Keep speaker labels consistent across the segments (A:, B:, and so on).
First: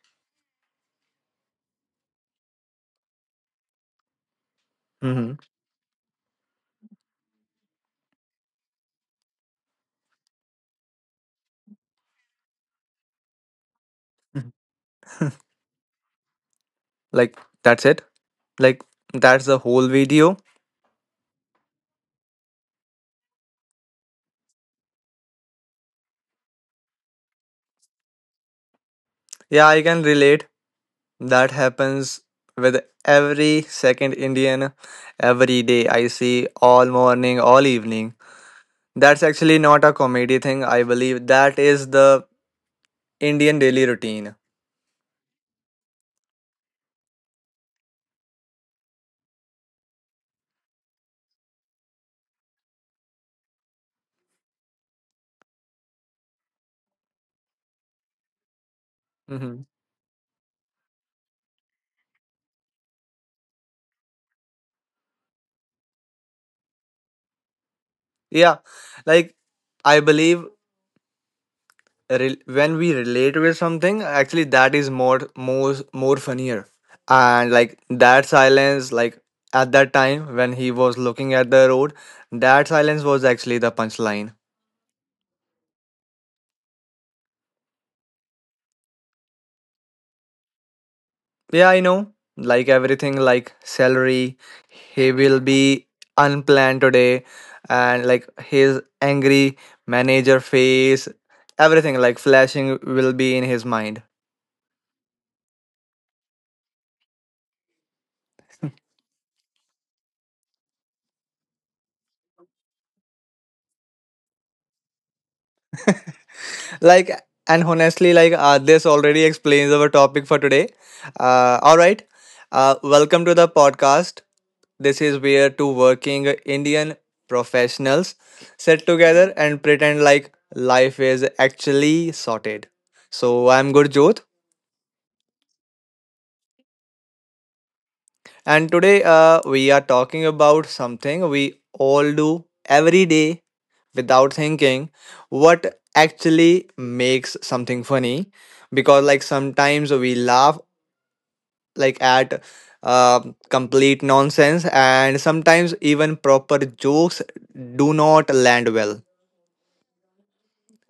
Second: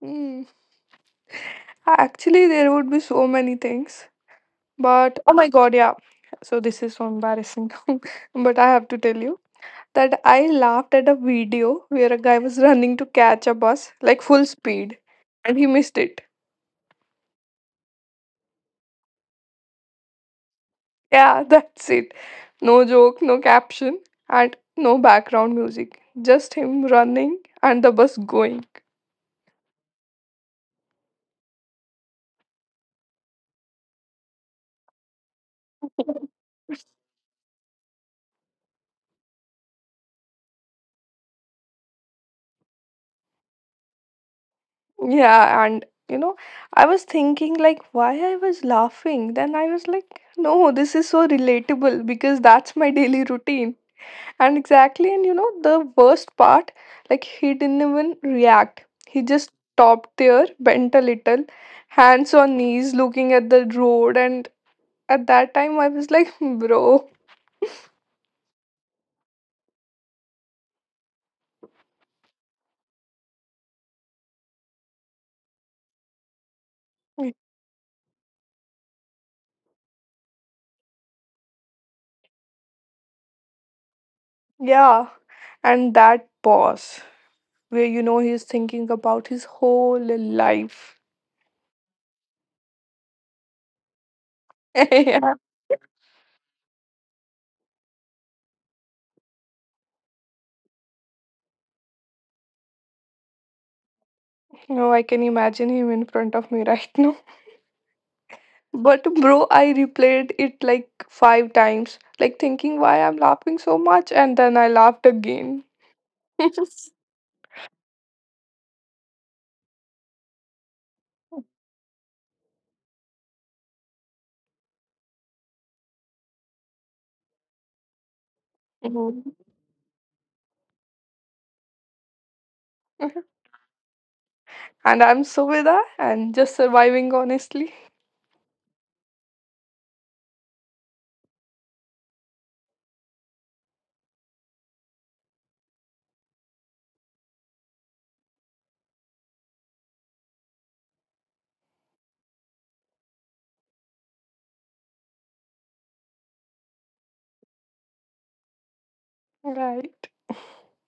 A: Hmm. Actually, there would be so many things, but oh
B: hmm
A: my god, yeah. So this is so embarrassing, but I have to tell you that I laughed at a video where a guy was running to catch a bus like full speed and he missed it.
B: Like that's it? Like that's the whole video?
A: Yeah, that's it. No joke, no caption, and no background music. Just him running and the bus going.
B: Yeah, I can relate. That happens with every second Indian every day. I see all morning, all evening. That's actually not a comedy thing, I believe. That is the Indian daily routine.
A: Yeah, and I was thinking like why I was laughing. Then I was like, no, this is so relatable because that's my daily routine. And exactly, and the worst part, like he didn't even react. He just
B: hmm
A: stopped there, bent a little, hands on knees, looking at the road. And at that time, I was like, bro,
B: Yeah, like I believe when we relate with something, actually that is more funnier. And like that silence, like at that time when he was looking at the road, that silence was actually the punchline.
A: yeah. And that pause where you know he's thinking about his whole life.
B: Yeah, I know. Like everything, like salary, he will be unplanned today, and like his angry manager face, everything like flashing will be in his mind.
A: No, I can imagine him in front of me right now. But bro, I replayed it like five times, like thinking why I'm laughing so much, and then I laughed again.
B: Like, and honestly, like, this already explains our topic for today. All right. Welcome to the podcast. This is where two working Indian professionals sit
A: Mhm.
B: together and pretend like life is actually sorted. So, I'm Gurjot,
A: And I'm Suveda and just surviving honestly.
B: and today we are talking about something we all do every day without thinking what actually makes something funny, because like sometimes we laugh like at complete nonsense, and sometimes even proper jokes do not land well.
A: Right.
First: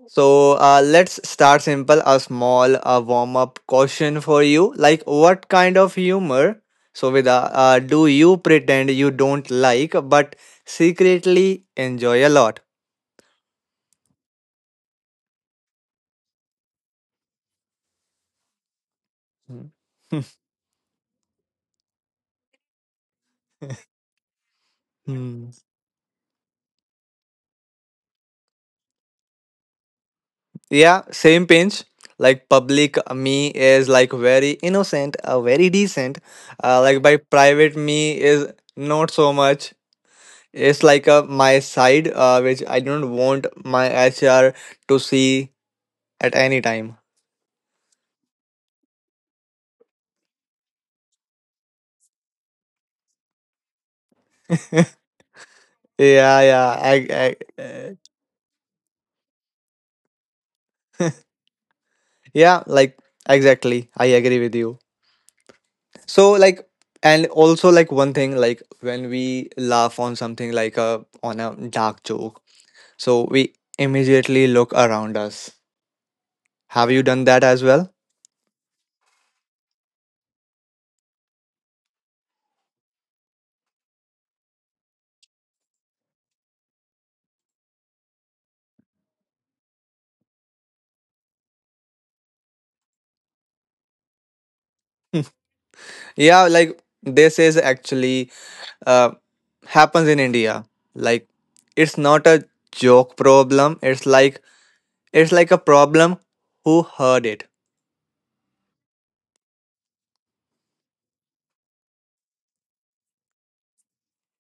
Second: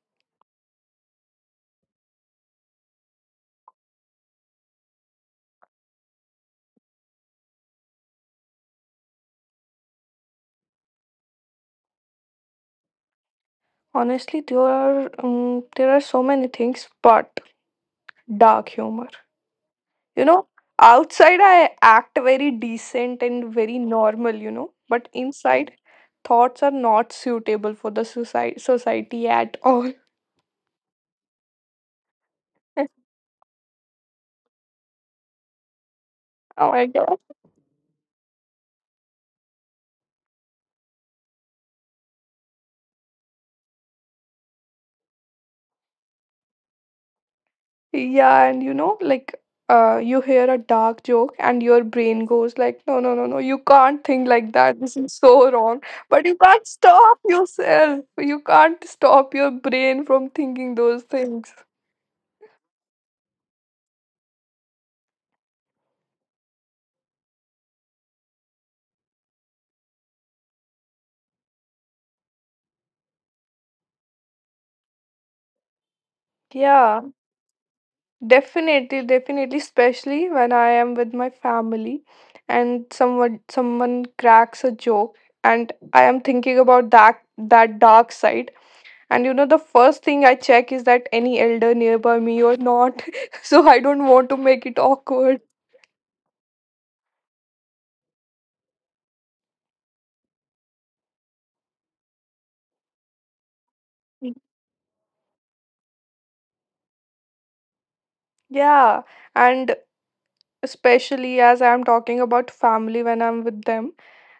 B: So let's start simple, a small warm up question for you. Like what kind of humor, so with do you pretend you don't like but secretly enjoy a lot?
A: Honestly, there are so many things, but dark humor. You know, Outside I act very decent and very normal. But
B: Hmm.
A: inside thoughts are not suitable for the society at all.
B: Yeah, same pinch. Like public me is like very innocent, very decent.
A: Oh my
B: Like by
A: God.
B: private me is not so much. It's like a my side, which I don't want my HR to see at any time.
A: Yeah, and like you hear a dark joke and your brain goes like, no, no, no, no, you can't think like that. This is so wrong. But you
B: Yeah,
A: can't
B: yeah,
A: stop
B: I, I, uh,
A: yourself. You can't stop your brain from thinking those things.
B: yeah, like exactly. I agree with you. So like, and also like one thing, like when we laugh on something like a on a dark joke, so we immediately look around us. Have
A: Yeah.
B: you done that as well?
A: Definitely, definitely, especially when I am with my family and someone cracks a joke and I am thinking about that dark side. And the first thing I check is that any elder nearby me or not. So I don't want to make it awkward.
B: Yeah, like this is actually uh, happens in India. Like it's not a joke problem. It's like a problem. Who heard it?
A: Yeah. And especially as I'm talking about family when I'm with them.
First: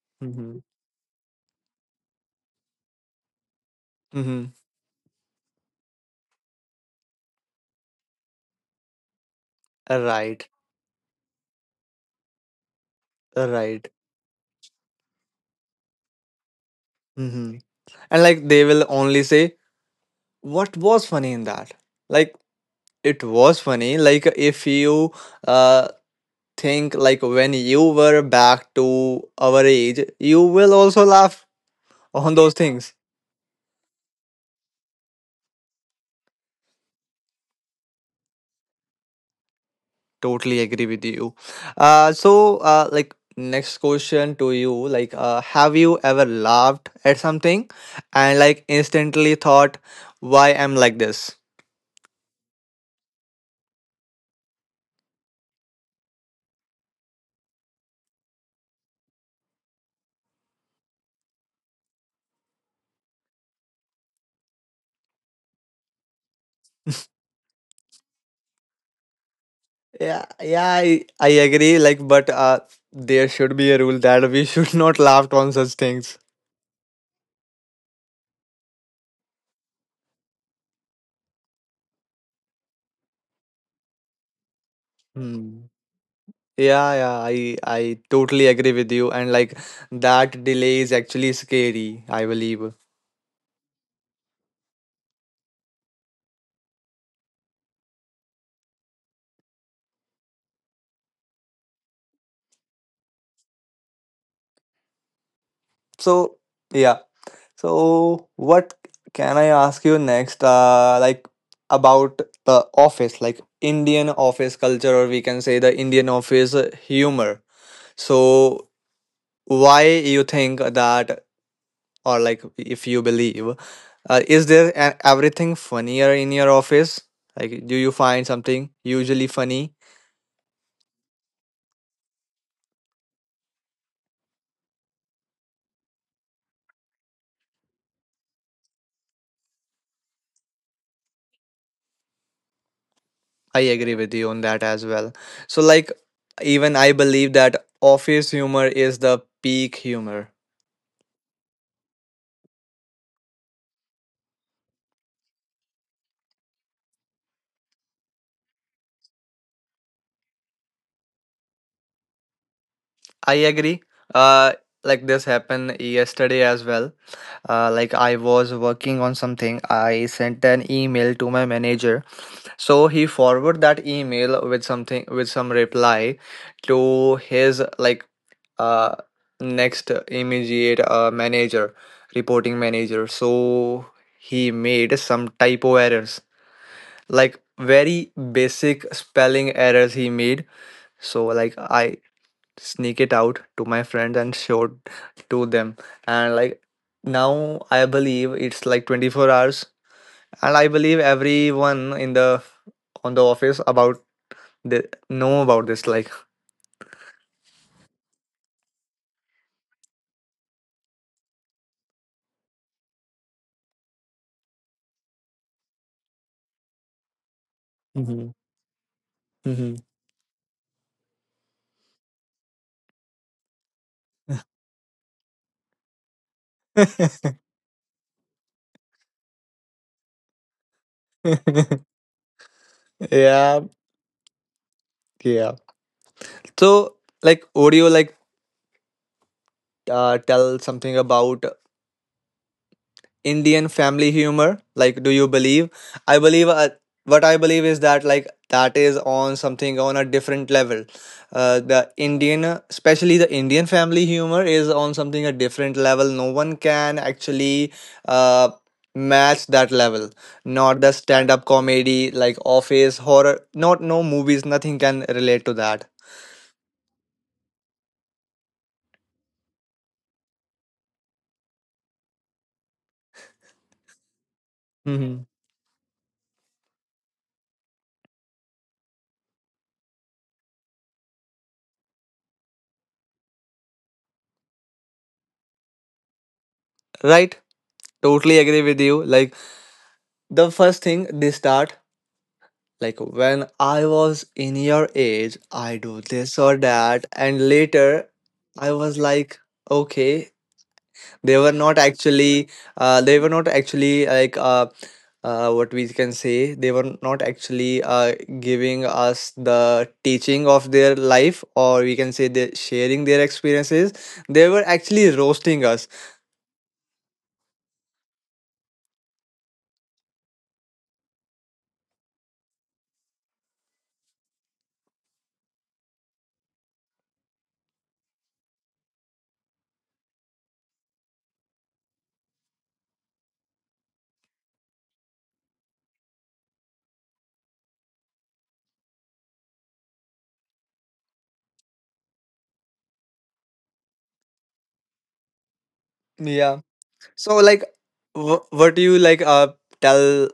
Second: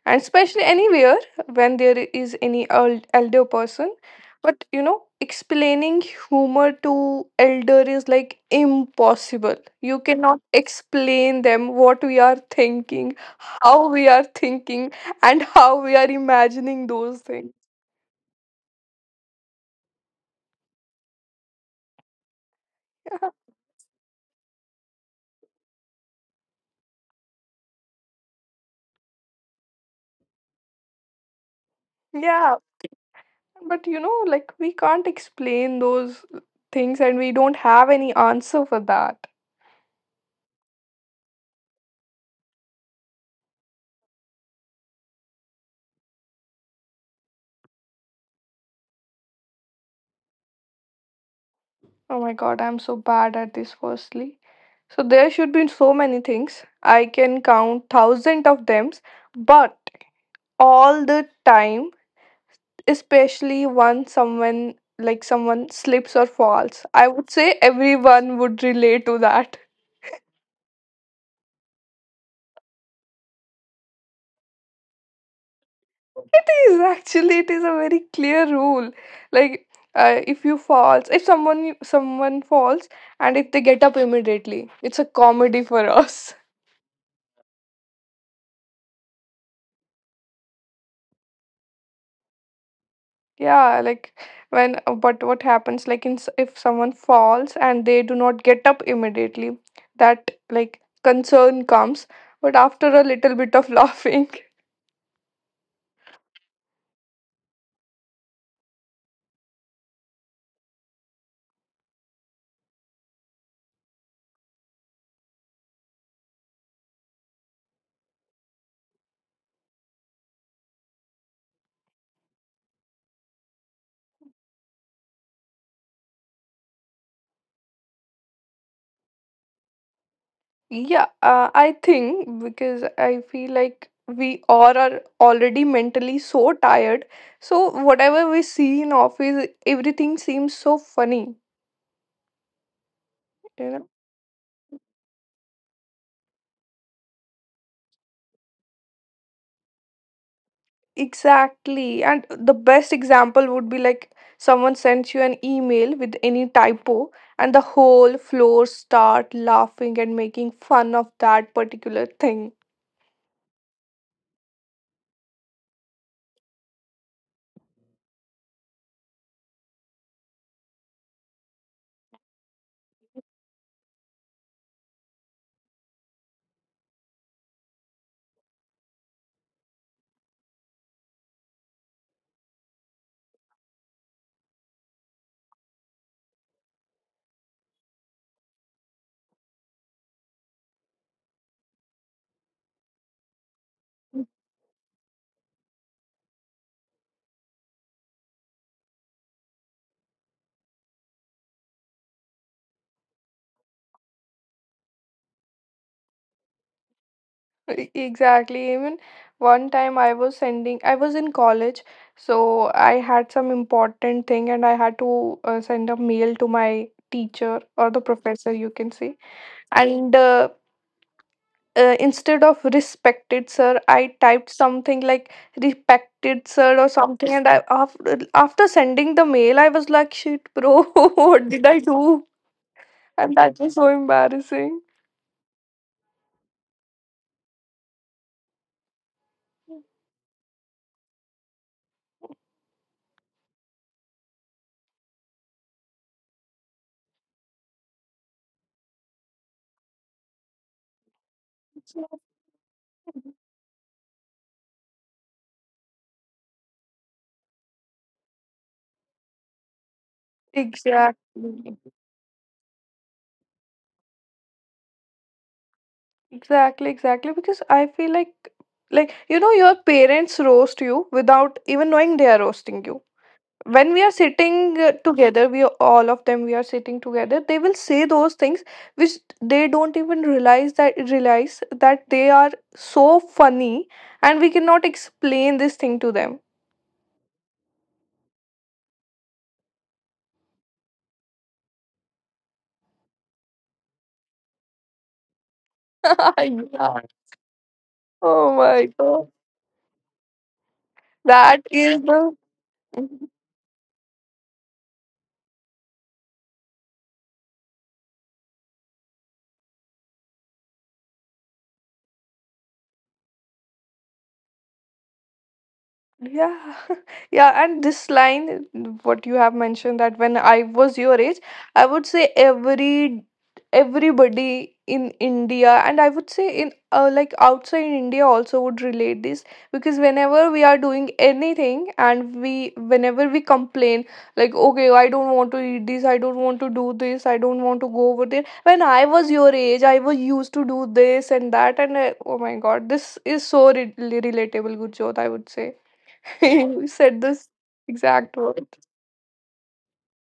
A: And
B: Mhm.
A: especially anywhere when there is any old elder person.
B: Mm-hmm.
A: But explaining humor to elder is like impossible. You cannot
B: Right.
A: explain them what we are thinking, how
B: Right.
A: we are thinking, and how we are imagining those things.
B: Mm-hmm. And like they will only say, what was funny in that? Like it was funny. Like if you uh think like when you were back to our age, you will also laugh on those
A: Yeah,
B: things.
A: but like we can't explain those things and we don't have any answer for that.
B: Totally agree with you. Like, next question to you, like, have you ever laughed at something and like instantly thought, why I'm like this?
A: Oh my god, I'm so bad at this, firstly. So there should be so many things. I can count thousand of them, but all the time, especially when someone slips or falls, I would say everyone would relate to that.
B: Yeah, yeah, I agree. Like, but there should be a rule that we should not laugh on such things.
A: It is actually, it is a very clear rule. Like if you falls, if someone someone falls and if they get up immediately, it's a comedy
B: Hmm.
A: for us.
B: Yeah, yeah, I totally agree with you, and like that delay is actually scary, I believe.
A: Yeah, like when but what happens like if someone falls and they do not get up immediately, that like concern comes, but after a little bit of laughing.
B: So, yeah. So, what can I ask you next? Like about the office, like Indian office culture, or we can say the Indian office humor. So, why you think that, or like if you believe, is there everything funnier in your office? Like, do you find something usually funny?
A: Yeah, I think because I feel like we all are already mentally so tired. So whatever we see in office, everything seems so funny.
B: I agree with you on that as well. So, like, even I believe that office humor is the peak humor.
A: Exactly. And the best example would be like someone sends you an email with any typo, and the whole floor start laughing and making fun of that particular thing.
B: I agree. Uh, like this happened yesterday as well. Like I was working on something. I sent an email to my manager. So he forwarded that email with something with some reply to his like uh next immediate manager, reporting manager. So he made some typo errors, like very basic spelling errors he made. So like I sneak it out to my friends and showed to them, and like now I believe it's like 24 hours and I believe everyone in the on the office about the know about this like.
A: Exactly. Even one time, I was in college, so I had some important thing and I had to send a mail to my teacher or the
B: hmm
A: professor, you can say.
B: hmm
A: And instead of respected sir I typed something like respected sir or something. And after sending the mail I was like, shit bro, what did I do? And that
B: yeah,
A: was so embarrassing.
B: yeah. So like would you like tell something about Indian family humor. Like, do you believe? I believe what I believe is that like that is on something on a different level. The Indian, especially the Indian family humor, is on something a different level. No one can actually uh, match that level. Not the
A: Exactly,
B: stand-up comedy, like Office, horror. Not no movies. Nothing can relate to that.
A: exactly, exactly, because I feel like you know your parents roast you without even knowing they are roasting you. When we are sitting
B: hmm
A: together, all of them we are sitting together, they will say those things which they don't even realize that they are so funny, and we cannot explain this thing to them.
B: Right? Totally agree with you. Like the first thing they start, like when I was in your age, I do this or
A: Yeah.
B: that, and later
A: Oh
B: I
A: my
B: was
A: god,
B: like, okay, they were
A: that
B: not
A: is the.
B: actually, they were not actually like, what we can say, they were not actually giving us the teaching of their life, or we can say they sharing their experiences. They were actually roasting us.
A: Yeah, yeah, and this line, what you have mentioned, that when I was your age, I would say everybody in India, and I would say in like outside India also, would relate this, because whenever we are doing anything and we whenever we complain, like, okay, I don't want to eat this, I don't want to do this, I don't want to go over there. When I was your age, I was used to do this and that. And oh my God, this is so re relatable, Gurjot, I would say.
B: Yeah.
A: You said
B: So
A: this
B: like,
A: exact word.
B: what do you like? Tell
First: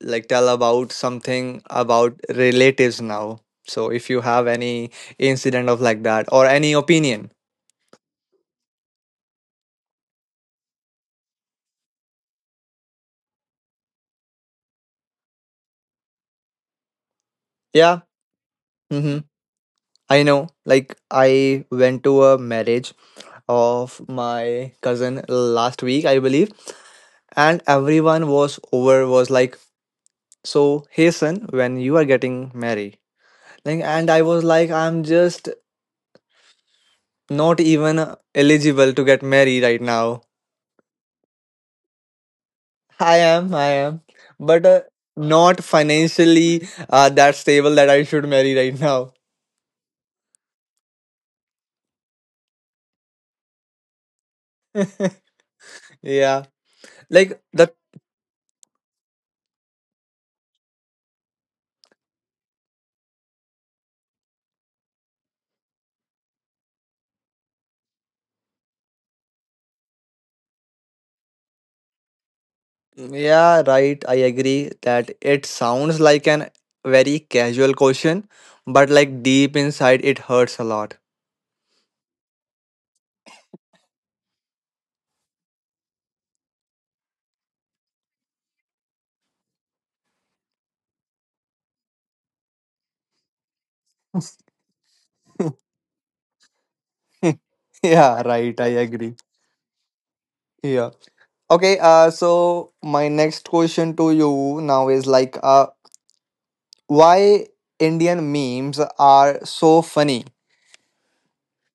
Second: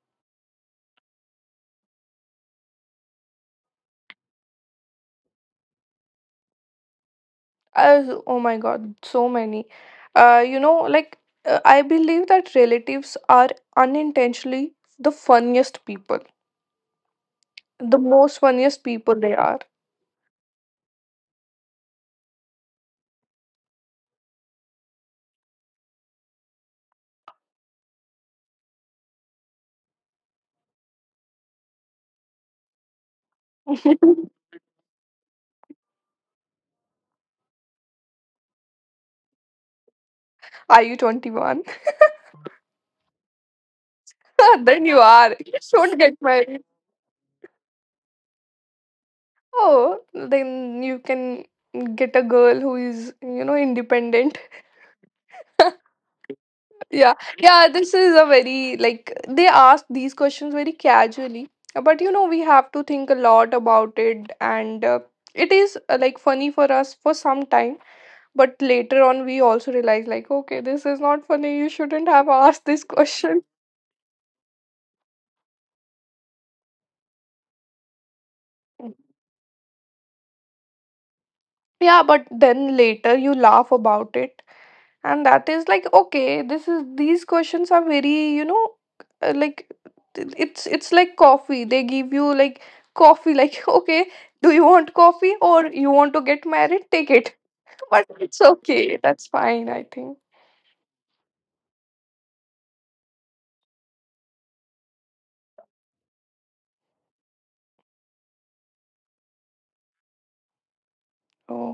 B: like tell about something about relatives now. So if you have any incident of like that or any opinion,
A: Oh my god, so many. Like, I believe that relatives are unintentionally the funniest people, the
B: yeah,
A: most funniest people
B: mm-hmm.
A: they are.
B: I know. Like I went to a marriage of my cousin last week, I believe, and everyone was over was like, so hey son, when you are getting married, like, and I was like, I'm just not even eligible to get married right now.
A: Are you 21?
B: I am, but
A: Then you are. You
B: not
A: just don't get married.
B: financially that stable that I should marry right now.
A: Oh, then you can get a girl who is, independent.
B: Yeah,
A: Yeah,
B: like
A: yeah,
B: the
A: this is a very like they ask these questions very casually, but we have to think a lot about it, and it is like funny for us for some time, but later on, we also realize, like, okay, this is not funny, you shouldn't have asked this question.
B: yeah, right. I agree that it sounds like an very casual question, but like deep inside, it hurts a lot.
A: Yeah, but then later you laugh about it. And that is like, okay, this is these questions are very like, it's like coffee. They give you like coffee, like, okay, do you want coffee or you want to get married? Take it.
B: Yeah,
A: But it's
B: right. I
A: okay,
B: agree.
A: that's fine, I think.
B: Yeah. Okay. So my next question to you now is like, why Indian memes are so funny?
A: Oh,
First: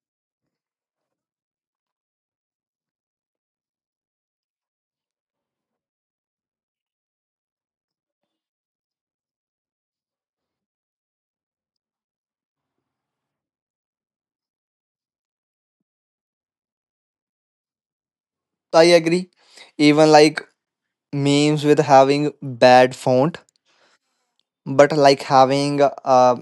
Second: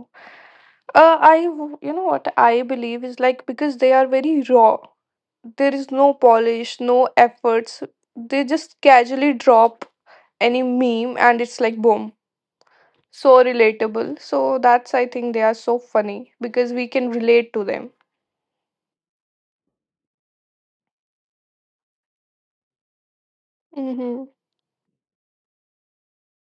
A: you know what I believe is, like, because they are very raw. There is no polish, no efforts. They just casually drop any meme and it's like boom. So relatable. So that's, I think, they are so funny because we can relate to them.
B: I agree. Even like memes with having bad font
A: Hmm.
B: but like having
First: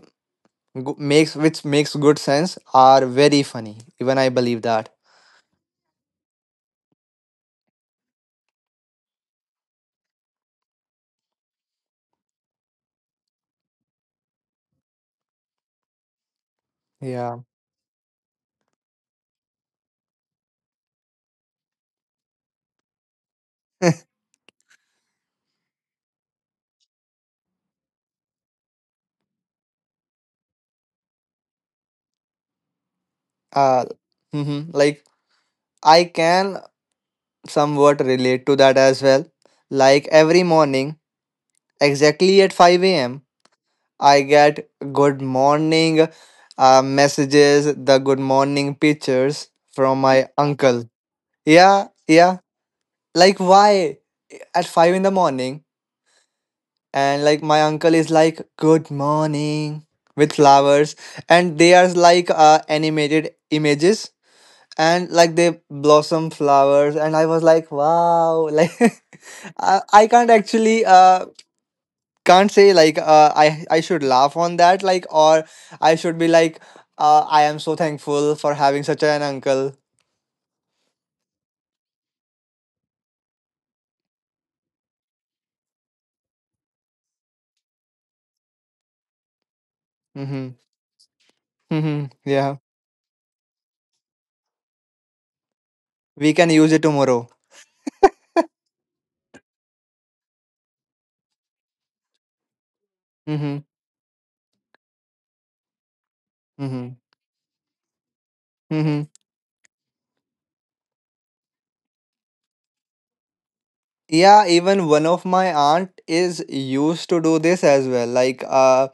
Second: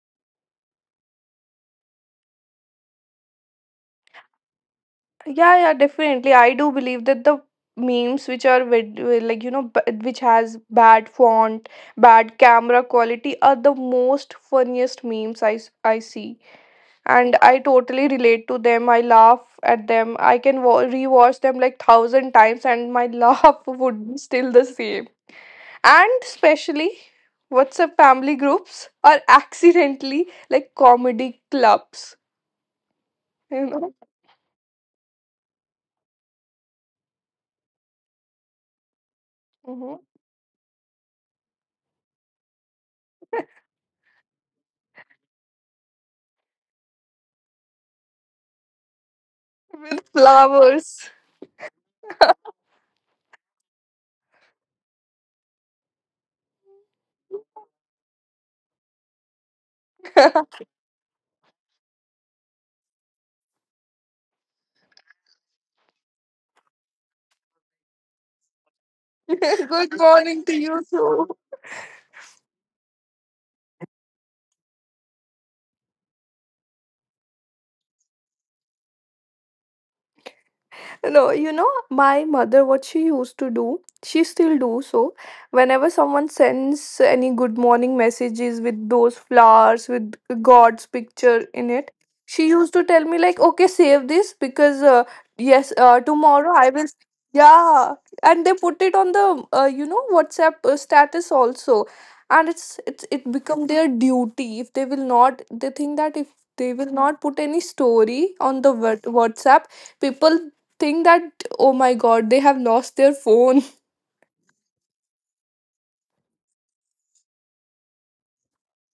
B: makes which makes good sense are very funny, even I believe that.
A: Yeah, yeah, definitely. I do believe that the memes which are with like, which has bad font, bad camera quality are the most funniest memes I see, and
B: Yeah.
A: I totally relate to them. I laugh at them. I can rewatch them like thousand times, and my laugh would be still the same. And especially WhatsApp family groups are accidentally like comedy clubs, you
B: uh
A: know,
B: mhm. Like I can somewhat relate to that as well, like
A: Mhm.
B: every morning exactly at 5 a.m. I get good morning messages, the good morning pictures from
A: With
B: my uncle.
A: flowers.
B: Yeah, yeah, like why at 5 in the morning, and like my uncle is like good morning with flowers, and they are like animated images, and like they blossom flowers and I was like wow. Like I,
A: Good
B: I can't
A: morning to you
B: actually
A: too.
B: can't say like i should laugh on that like or I should be like I am so thankful for having such an uncle.
A: No, my mother, what she used to do, she still do so. Whenever someone sends any good morning messages with those flowers with
B: Mm-hmm.
A: God's picture in it,
B: Mm-hmm.
A: she
B: Yeah,
A: used to tell me like, okay, save this because yes,
B: we can
A: tomorrow I
B: use it
A: will.
B: tomorrow.
A: Yeah, and they put it on the WhatsApp status also, and it
B: Mm-hmm.
A: become their duty if they will not. They think that if they will
B: Mm-hmm.
A: not put any story on the
B: Mm-hmm.
A: WhatsApp, people think that, oh my god, they have lost their phone.
B: Yeah, even one of my aunt is used to do this as well. Like,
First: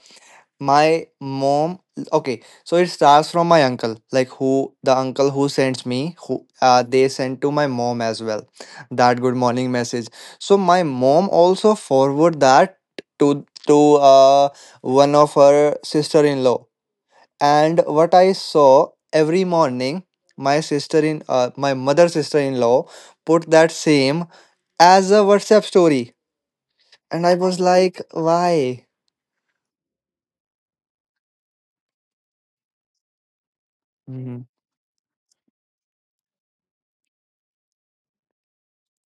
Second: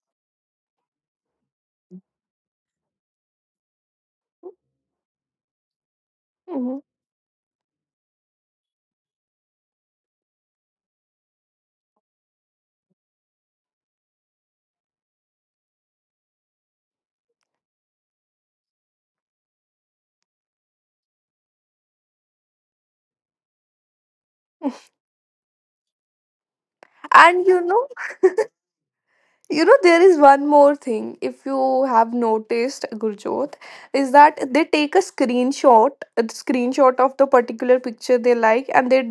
B: my mom. Okay, so it starts from my uncle, like who the uncle who sends me, who
A: Mhm.
B: they send to my mom as well, that good morning message. So my mom also forward that to one of her sister in law. And what I saw every morning, my sister in my mother sister in law put that same as a WhatsApp story and I
A: and
B: was
A: you know
B: like why.
A: you know there is one more thing, if you have noticed, Gurjot, is
B: hmm
A: that they take a screenshot of the particular picture they like, and they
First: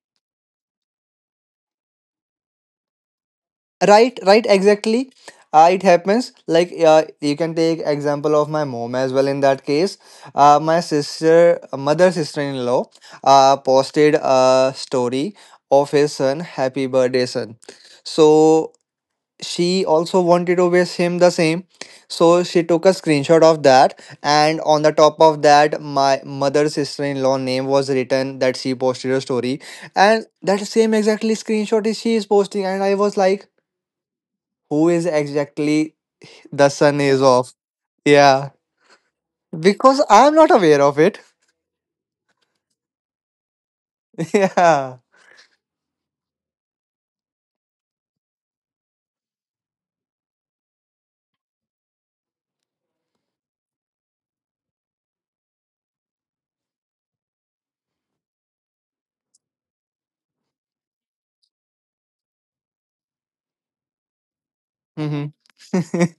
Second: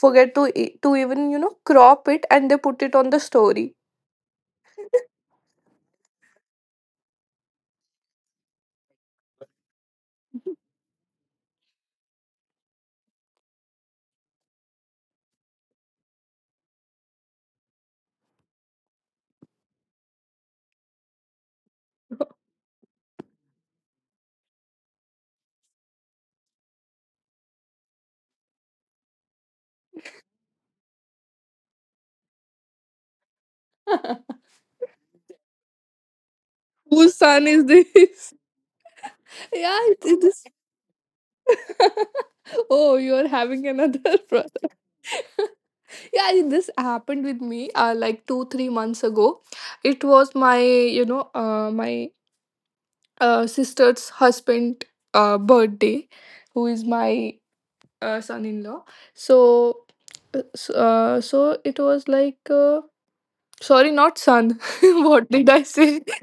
A: forget to even crop it, and they put it on the story.
B: right, right, exactly. It happens like you can take example of my mom as well in that case. My sister mother sister-in-law posted a story of his son happy birthday son, so she also wanted to wish him the same, so she took a screenshot of that, and on the top of that my mother's sister-in-law name was written that she posted a story, and that same exactly screenshot is she is posting, and I was like who is exactly the son
A: Whose
B: is
A: son
B: of?
A: is this?
B: Yeah,
A: Yeah, it,
B: because
A: it
B: I'm
A: is.
B: not aware of it.
A: Oh, you're having another brother.
B: Yeah.
A: Yeah, this happened with me like 2-3 months ago. It was my you know my sister's husband birthday, who is my son-in-law. So uh, s- uh, so it was like, sorry, not son. What
B: hmm
A: did I say?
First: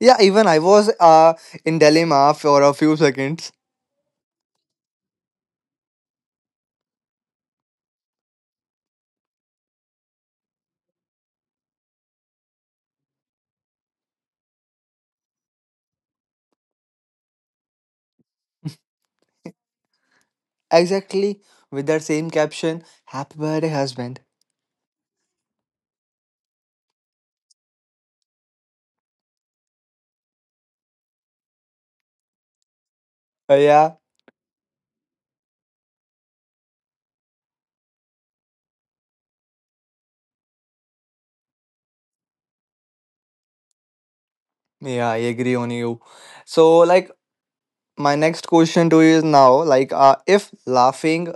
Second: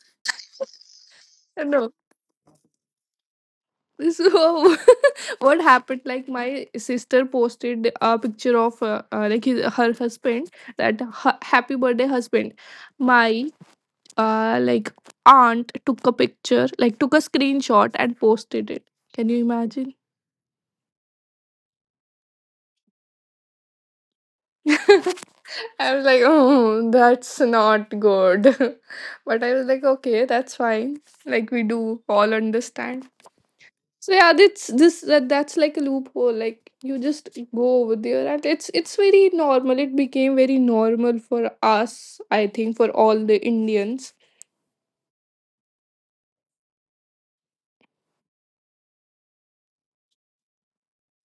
B: yeah, even I was in
A: No,
B: dilemma for a few seconds.
A: so, what happened, like my sister posted a picture of like her husband, that happy birthday husband. My like aunt took a picture, like took a screenshot and posted it. Can you imagine?
B: Exactly, with that same caption happy birthday husband.
A: I was like, oh, that's not good. But I was like, okay, that's fine. Like we do all understand.
B: Yeah,
A: So yeah, that's like a loophole. Like you just go over there, and it's very normal. It became very normal for us. I think for all the Indians.
B: yeah, I agree on you. So, like, my next question to you is now, like, if laughing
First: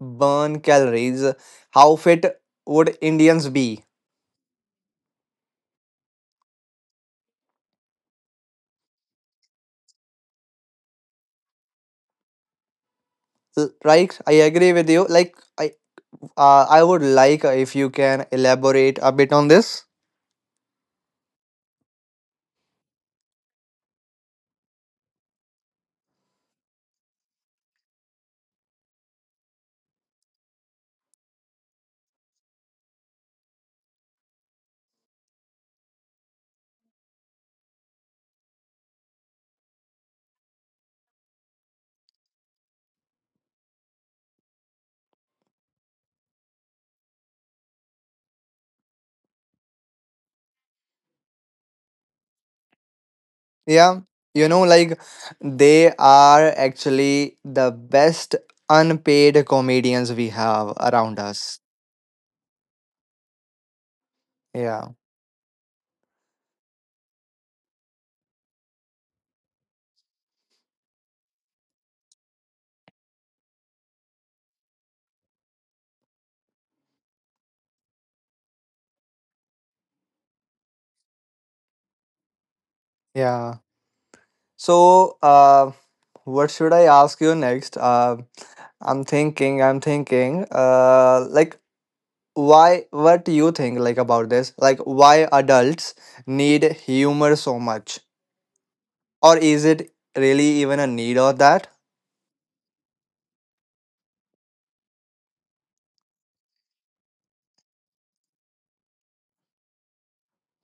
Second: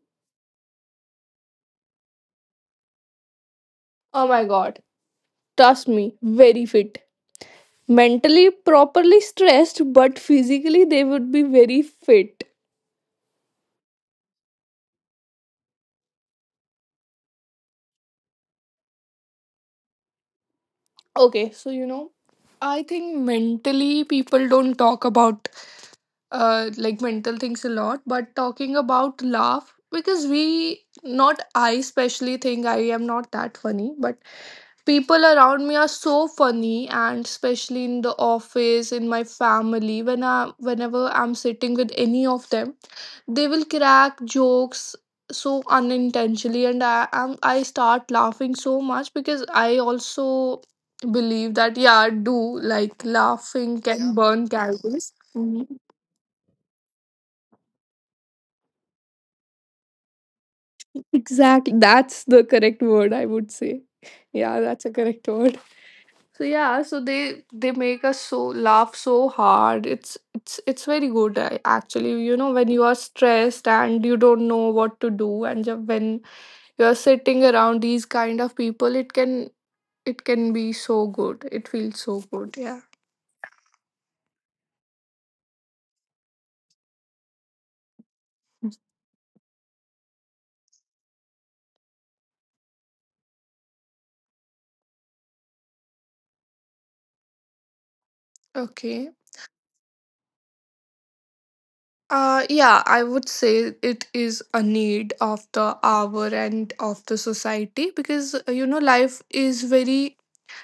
B: burn calories, how fit would Indians be?
A: Oh my god, trust me, very fit. Mentally properly stressed, but physically they would be very fit.
B: Right? I agree with you. Like, I would like if you can elaborate a bit on this.
A: Okay, so I think mentally people don't talk about like mental things a lot, but talking about laugh, because we not I especially think I am not that funny, but people around me are so funny, and especially in the office, in my family, when I whenever I'm sitting with any of them, they will crack jokes so unintentionally, and I start laughing so much, because I also believe that, yeah, I do, like laughing can,
B: Yeah,
A: yeah, burn
B: you know, like,
A: calories. Mm-hmm.
B: they are actually the best unpaid comedians we have around us.
A: Exactly. That's the correct word I would say. Yeah, that's
B: Yeah,
A: a correct word. So yeah, so they make us so laugh so hard. It's very actually. You know, when you are stressed and you don't know what to do, and when you are sitting around these kind of people, it can be so good. It feels so good. Yeah.
B: yeah. So, what should I ask you next? Like why, what do you think like about this? Like why adults need humor so much?
A: Okay.
B: Or is it really even a need of that?
A: Yeah, I would say it is a need of the hour and of the society because you know, life is very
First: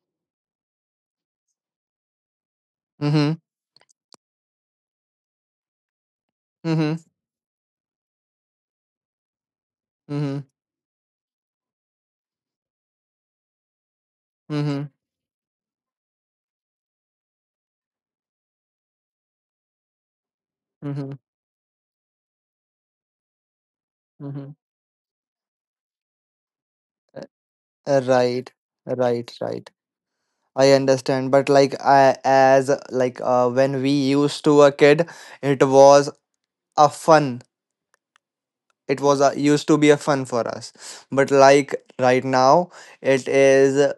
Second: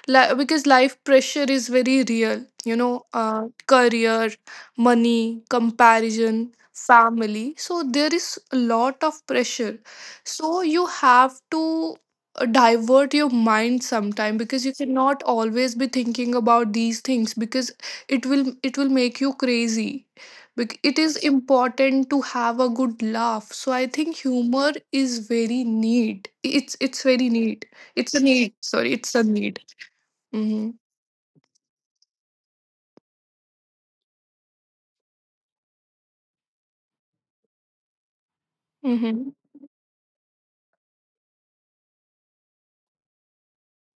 A: Li- because life pressure is very real, you know,
B: Mm-hmm.
A: career, money, comparison,
B: Mm-hmm.
A: family. So there is a lot of pressure.
B: Mm-hmm.
A: So you have to divert your mind sometime, because you
B: Mm-hmm.
A: cannot always be thinking about these things, because it will make you crazy. It
B: Mm-hmm.
A: is important to have a good laugh. So I think
B: Mm-hmm.
A: humor is very need. It's
B: Uh,
A: very need. It's a
B: right.
A: need. Sorry, it's a
B: Right.
A: need.
B: Right.
A: Mm-hmm.
B: I understand, but like I as like when we used to a kid, it was a fun, it was
A: Mm-hmm.
B: used to be a fun for us, but like right now it is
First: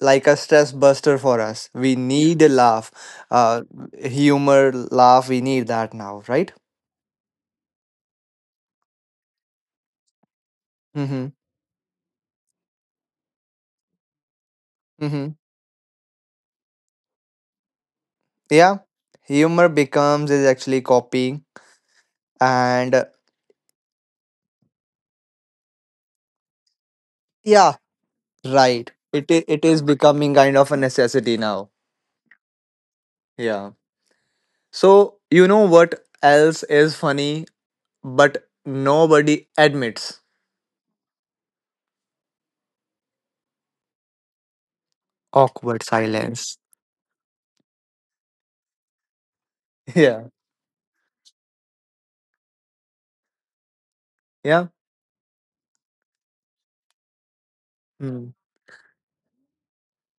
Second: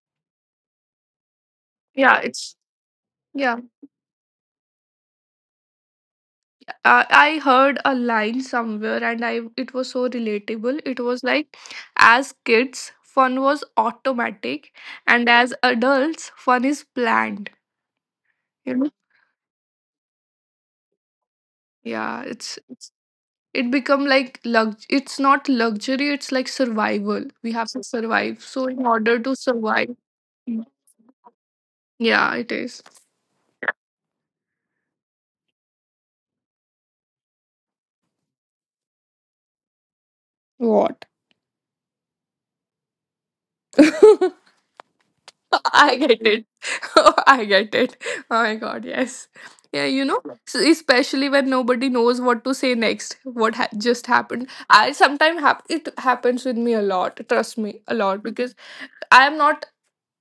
B: like a stress buster for us, we
A: Yeah,
B: need a
A: it's
B: laugh,
A: yeah.
B: uh humor, laugh, we need that now, right.
A: I, I heard a line somewhere and I it was so relatable. It was
B: Mm-hmm.
A: like, as kids, fun was automatic, and
B: Mm-hmm.
A: as adults, fun is planned. You
B: Yeah,
A: know?
B: humor becomes is actually copying,
A: Yeah,
B: and
A: it become like lux it's not luxury, it's like survival. We have
B: yeah,
A: to survive. So in
B: right,
A: order to
B: it is
A: survive,
B: becoming kind of a necessity now.
A: yeah, it is.
B: Yeah. So you know what else is funny but nobody admits?
A: What?
B: Awkward
A: I get it.
B: silence.
A: I get it. Oh my god, yes. Yeah, you know,
B: Yeah.
A: so especially when nobody knows what to say next, what just happened.
B: Yeah.
A: I sometimes it happens with me a lot. Trust me, a lot,
B: Mm.
A: because I am not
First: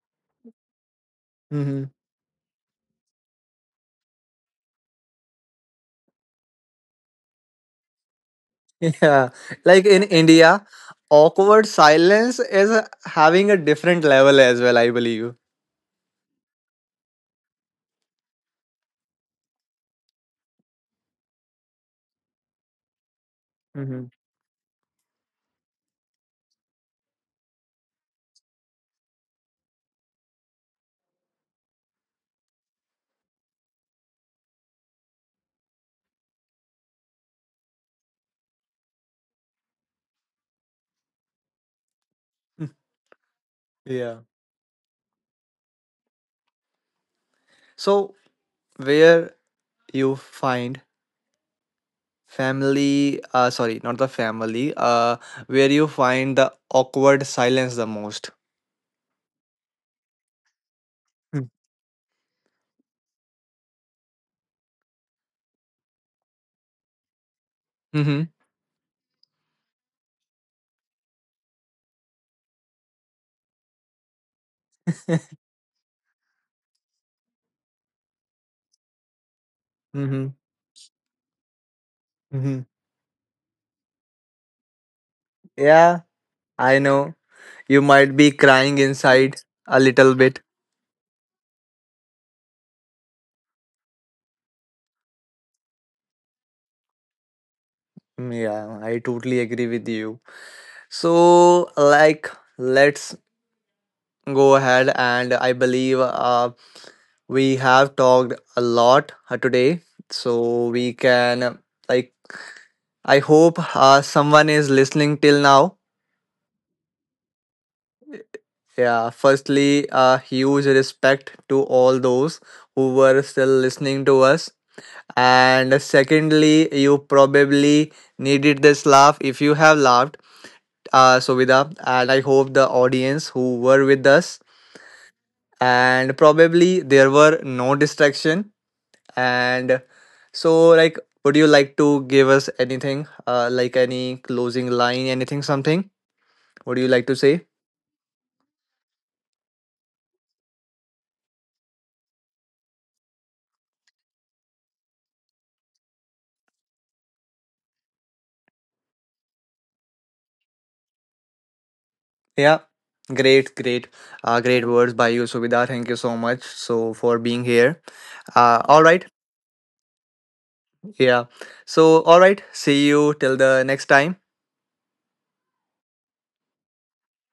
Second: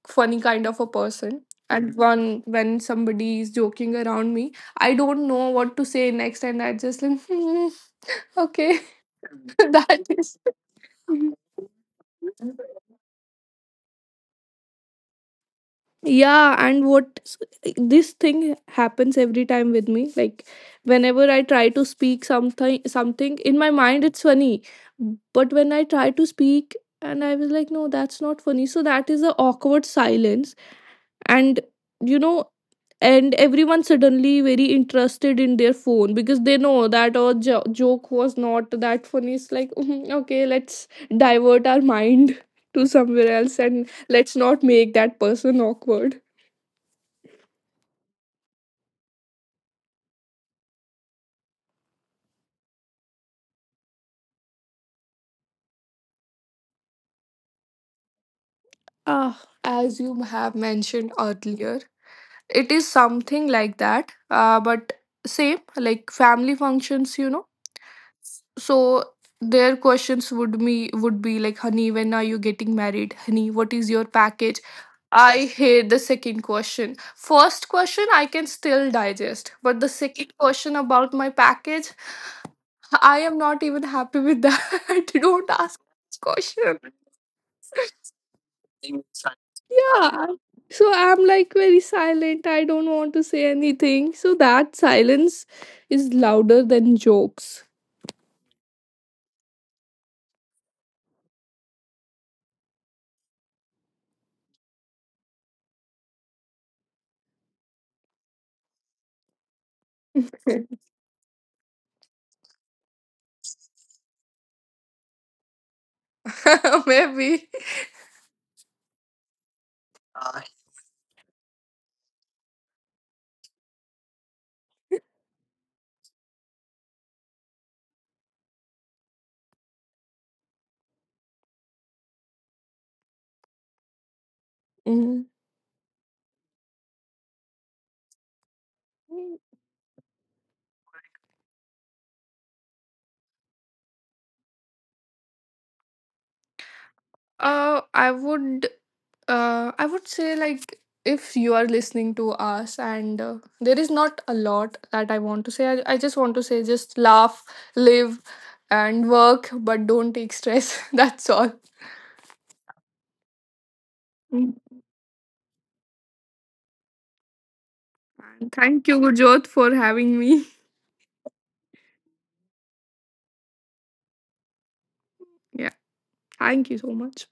A: funny kind of a person.
B: hmm
A: And mhm, one when somebody is joking around me, I don't know what to say next, and I just like, hmm, okay,
B: Yeah. Like in
A: that is.
B: India, awkward silence is having a different level as well, I believe.
A: Yeah, and what this thing happens every time with me. Like whenever I try to speak something in my mind
B: hmm
A: it's funny. But when I try to speak, and I was like, no, that's not funny. So that is a awkward silence. And you know, and everyone suddenly very interested in their phone because they know that our joke was not that funny. It's like, "Mhm, okay, let's divert our mind to somewhere else, and
B: Yeah.
A: let's not make that person awkward."
B: So, where you find family, sorry, not the family, where you find the awkward silence the most?
A: Uh, as you have mentioned
B: Mm-hmm.
A: earlier, it is something like that. But same, like family functions, you know. So their questions would be like, "Honey, when are you getting married? Honey, what is your package?" I hate the second question. First question I can still digest, but the
B: Mm-hmm.
A: second question about my package,
B: Mm-hmm.
A: I am not even happy with that. Don't ask
B: Yeah,
A: this
B: I
A: question.
B: know. You might be crying inside a little
A: Yeah.
B: bit.
A: So I'm like very silent. I don't want to say anything. So that silence is louder than jokes.
B: Mm, yeah, I totally agree with you. So, like, let's go ahead, and I believe we have talked a lot today. So,
A: Maybe.
B: we can, like, I hope someone is listening till now. Yeah, firstly, huge respect to all those who were still listening to us. And secondly, you probably needed this laugh if you have laughed. Uh, so, and I hope the audience who were with us
A: Mhm.
B: and probably there were no distraction, and so like would you like to give us anything like any closing line, anything, something would you like to say?
A: Uh, I would I would say, like, if you are listening to us, and there is not a lot that I want to say. I just want to say, just laugh, live and work, but don't take stress. That's all.
B: Yeah, great, great, great
A: Mm.
B: words by you Subidar, thank you so much so for being here. All
A: Thank you,
B: right.
A: Gurjot, for having me.
B: Yeah, so all right, see you till the next time.
A: Yeah. Thank you so much.